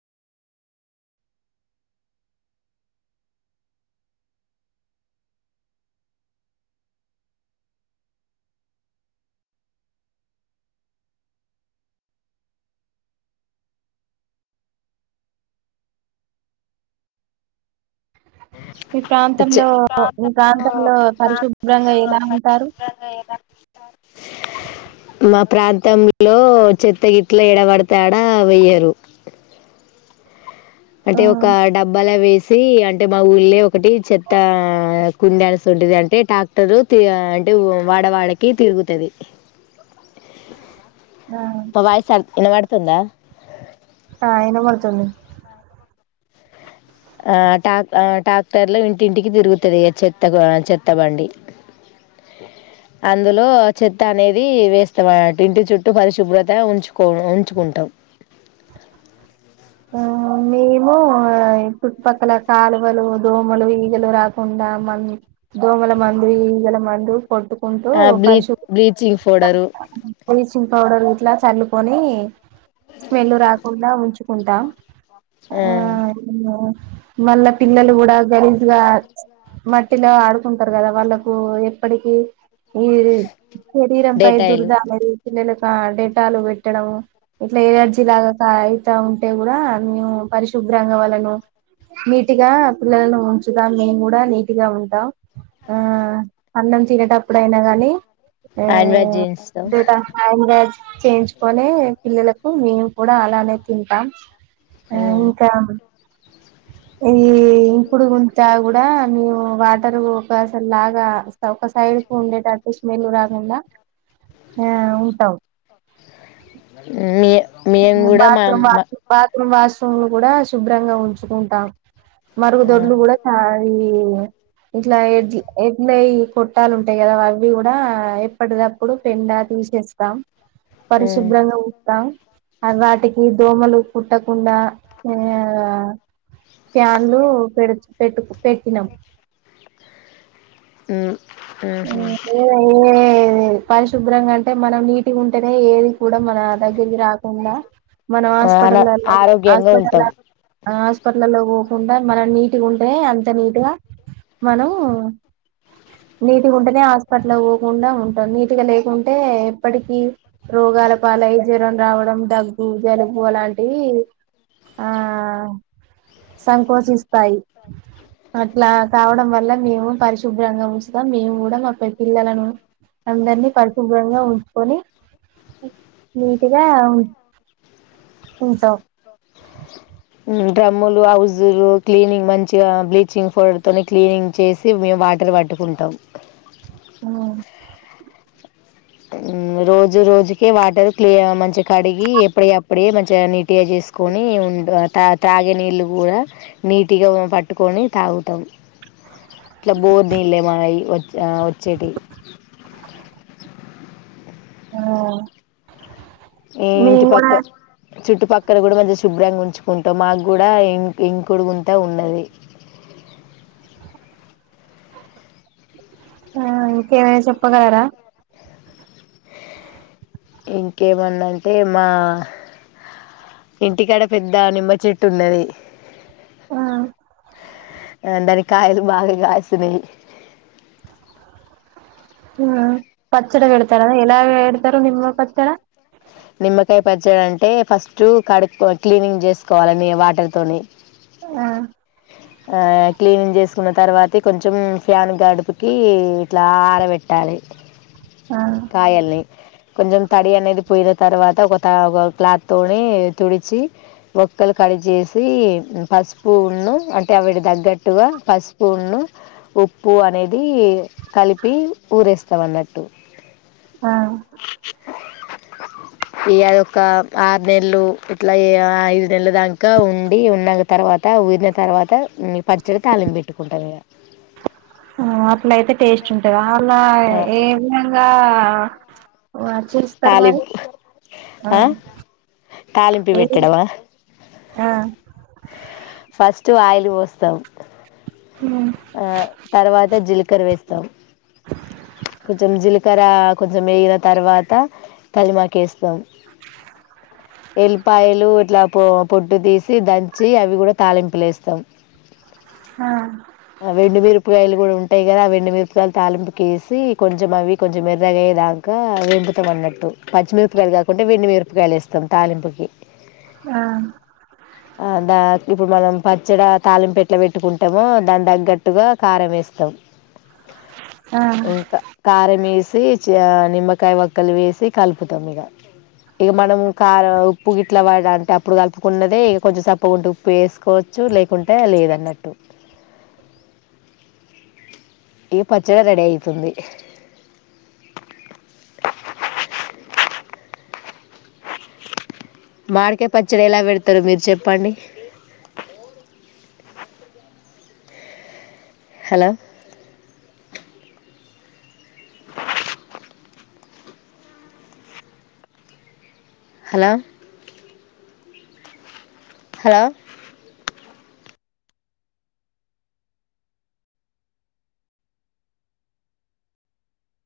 మీ మీ ప్రాంతంలో పరిశుభ్రంగా ప్రాంతంలో ఎలా ఉంటారు పరిశుభ్రంగా ఎలా ఉంటారు మా ప్రాంతంలో చెత్తగిట్ల ఏడబడితే ఆడ వెయ్యరు ఆ అంటే ఒక డబ్బాలా వేసి ఆ అంటే మా ఊళ్లే ఒకటి చెత్త కుండల్స్ ఉంటది అంటే ట్రాక్టరు అంటే వాడ వాడకి తిరుగుతాది ఆ మా వాయిస్ ఆన్ వినబడు తుందా ఆ ఈనబడుతుంది ఆ టాప్ ఆ టాక్టర్ల ఇంటింటికి తిరుగుతుంది చెత్త చెత్త బండి అందులో చెత్త అనేది వేస్తాం అన్నట్టు ఇంటి చుట్టూ పరిశుభ్రత ఉంచుకో ఉంచుకుంటాం ఆ మేము ఇప్పుడు పక్కన కాలువలు దోమలు ఈగలు రాకుండా మ దోమల మందు ఈగల మందు కోట్టుకుంటూ బ్లీ పరిశు బ్లీచింగ్ పౌడరు బ్లీచింగ్ పౌడర్ ఇలా చల్లుకొని స్మెల్ రాకుండా ఉంచు ఉంటా ఉమ్ మళ్ళ పిల్లలు కూడా గలి ఇగా మట్టిలో ఆడుకుంటరు కదా వాళ్ళకు ఎప్పటికిీ ఇది ఈ శరీరంపై డేటాయిలు దుర్ద అనేది పిల్లల ఆ డెటాలు పెట్టడం ఇట్ల ఎనర్జీ లాగా కాయ్ ఆ ఉంటే కూడా మేము పరిశుభ్రంగా వాళ్ళను నీటిగా పిల్లలను ఉంచుతం మేము కూడా నీటిగా ఉంటాం ఉమ్ అన్నం తినేటప్పుడు అయినా గాని హ్యాండ్ వాష్ చేయిస్తాం ఉమ్ డేటా ఫైనలేజ్ చేయించుకొనే పిల్లలకు మేము కూడా అలానే తింటాం మ్ ఉమ్ ఇంకా ఈ ఇంకుడు గుంతా కు ఆ మేము వాటర్ ఒక అసలు లాగా ఒక సైడ్ కు ఉండేటట్టు స్మెల్ రాకుండా ఆ ఉంటాం అ మీ మేము కూడా మా అమ్మ ము వాష్రూంలు కూడా శుభ్రంగా ఉంచుకుంటాం మరుగు ఆ దొడ్లు కూడా కాయీ ఇట్లా ఎడ్ ఎడ్లయి కొట్టాలు ఉంటాయి కదా అవి కూడా ఎప్పటికప్పుడు పెండా తీసేస్తాం ఉమ్ పరిశుభ్రంగా ఉత్తాం అ వాటికి దోమలు కుట్టకుండా ఆ ప్యాన్లు పెడు పెట్టు పెట్టినం ఉమ్ ఉహు ఉమ్ ఎ ఎ ఎది పరిశుభ్రంగా అంటే మనం నీటుగుంటేనే ఏది కూడా మన దగ్గరికి రాకుండా మనం ఆన హాస్పిటలో ఎల్లల ఆరోగ్యంగా హాస్పిటల్ ల ఉంటాం హాస్పిటల్ల్లో పోకుండా మనం నీటుగుంటే అంత నీటుగా మనం నీటుగా ఉంటేనే హాస్పిటల్ పోకుండా ఉంటాం నీటుగా లేకుంటే ఎప్పటికిీ రోగాల పాలై జ్వరం రావడం దగ్గు జలుబు అలాంటివి ఆ సంకోచిస్ స్తాయి అట్ల కావడం వల్ల మేము పరిశుభ్రంగా వు కూడా మా పె-పిల్లలను అందరినీ పరిశుభ్రంగా ఉంచుకొని నీట్గా ఉం ఉంటాం డ్రమ్ములు హౌజులు క్లీనింగ్ మంచిగా బ్లీచింగ్ పౌడర్తో క్లీనింగ్ చేసి మేము వాటర్ పట్టుకుంటాం ఉమ్ ఉమ్ రోజు రోజుకే వాటర్ క్లియ మంచిగా కడిగి ఎప్పుడి యప్పుడే మంచిగా నీటిగా చేసుకొని ఉ త తాగే నీళ్ళు కూడా నీటిగా పట్టుకొని తాగుతాం ఇట్ల బోర్ నీళ్ళే మాయి ఆ ఒచేటి ఆ ఈ ఇంటి మేము కూడా పక్క చుట్టుపక్కల కూడాగా మంచిగా శుభ్రంగా ఉంచుకుంటాం. మాగూడా ఇం ఇంకుడుగుంత ఉన్నది. ఆ ఇంకేమైనా చెప్పగలరా ఇంకేదన్నా అంటే. మా ఇంటికాడ పెద్ద నిమ్మ చెట్టు ఉన్నది. ఆ ఆ దనిక్ కాయలు బాగా గాసినాయి హుహ్ పచ్చడ పెడతారా? ఎలా! వెడతారు నిమ్మ పచ్చడ? నిమ్మకాయ పచ్చడంటే. ఫస్టు కడుకోన్ క్లీనింగ్ చేసుకోవాలన్నీ. వాటర్ తోని ఆ ఆ క్లీనింగ్ చేసుకున్న తర్వాత కొంచెం. ఫ్యాన్ గడుపుకి ఇట్లా ఆరబెట్టాలి. ఆ కాయల్ని కొంచెం తడి అనేది పోయిన త్ తర్వాత ఒక తవ్ ఒక్ క్లాత్తోనే తుడిచి. ఓక్కలు కడిచేసి పసుపును అంటే అవిటి దగ్గట్టుగా పసుపును, ఉప్పు అనేది కలిపి ఊరేస్తాంన్నట్టు. ఆ ఇగ అదొక ఆరు నెల్లు, ఇట్లా ఏ ఐదు నెల్లా దాకా ఉండి. ఉన్న తర్వాత ఊర్న తర్వాత ఉమ్ ఈ పచ్చడి తాళింబెట్టుకుంటాం. ఇగా ఆహ్ అట్లయితే టేస్ట్ ఉంటదా. అళ ఆ ఏ విధంగా [unintelligible] చేస్తారు మరి తాలింపు ఆ తాలింపి ఏ పెట్టడమా ఆ ఫస్ట్ ఆయిలి పోస్తాం. హ్మ్. ఆ తర్వాత జీలకర్ర వేస్ తం కొంచం జీల్కర్ర కొంచం వేగిన తర్వాత తలిమాకు ఏస్తాం. ఎల్పాయలు ఇట్లా పో పొట్టు తీసి దంచి అవి గూడా తాళింపులేస్తాం. హహ్ ఆ వెండుమిరపకాయలు గూడా ఉంటాయి కదా. ఆ వెండుమిరపకాయలు తాలింపుకి వేసి కొంచెం, అవి కొంచెం ఎర్రగా అయ్యే దాంకా వేపుతాం అన్నట్టు. పచ్చిమిరపకాయలు కాకుంటే వెండిమిరపకాయలు వేస్తాం. తాలింపుకి ఆ అ దా ఇప్పుడు మనం పచ్చడా తాలింప్ యేట్ల పెట్టుకుంటామో దాన్ దగ్గట్టుగా కారం వేస్తాం ఆ ఇంక కారమేసి చిగా నిమ్మకాయ ఓక్కలు వేసి కలుపుతాం ఇగ. ఇగా మనము కారం, ఉప్పు గిట్లా వాడంతా అప్పుడు కలుపుకున్నదే ఇగ కొంచెం సప్పకుంటే ఉప్పు ఏసుకోవచ్చు. లేకుంటే లేదన్నట్టు. ఈ పచ్చడ రెడీ అయితుంది మాడికాయ్ పచ్చడి ఎలా పెడతారో మీరు చెప్పండి. Hello hello hello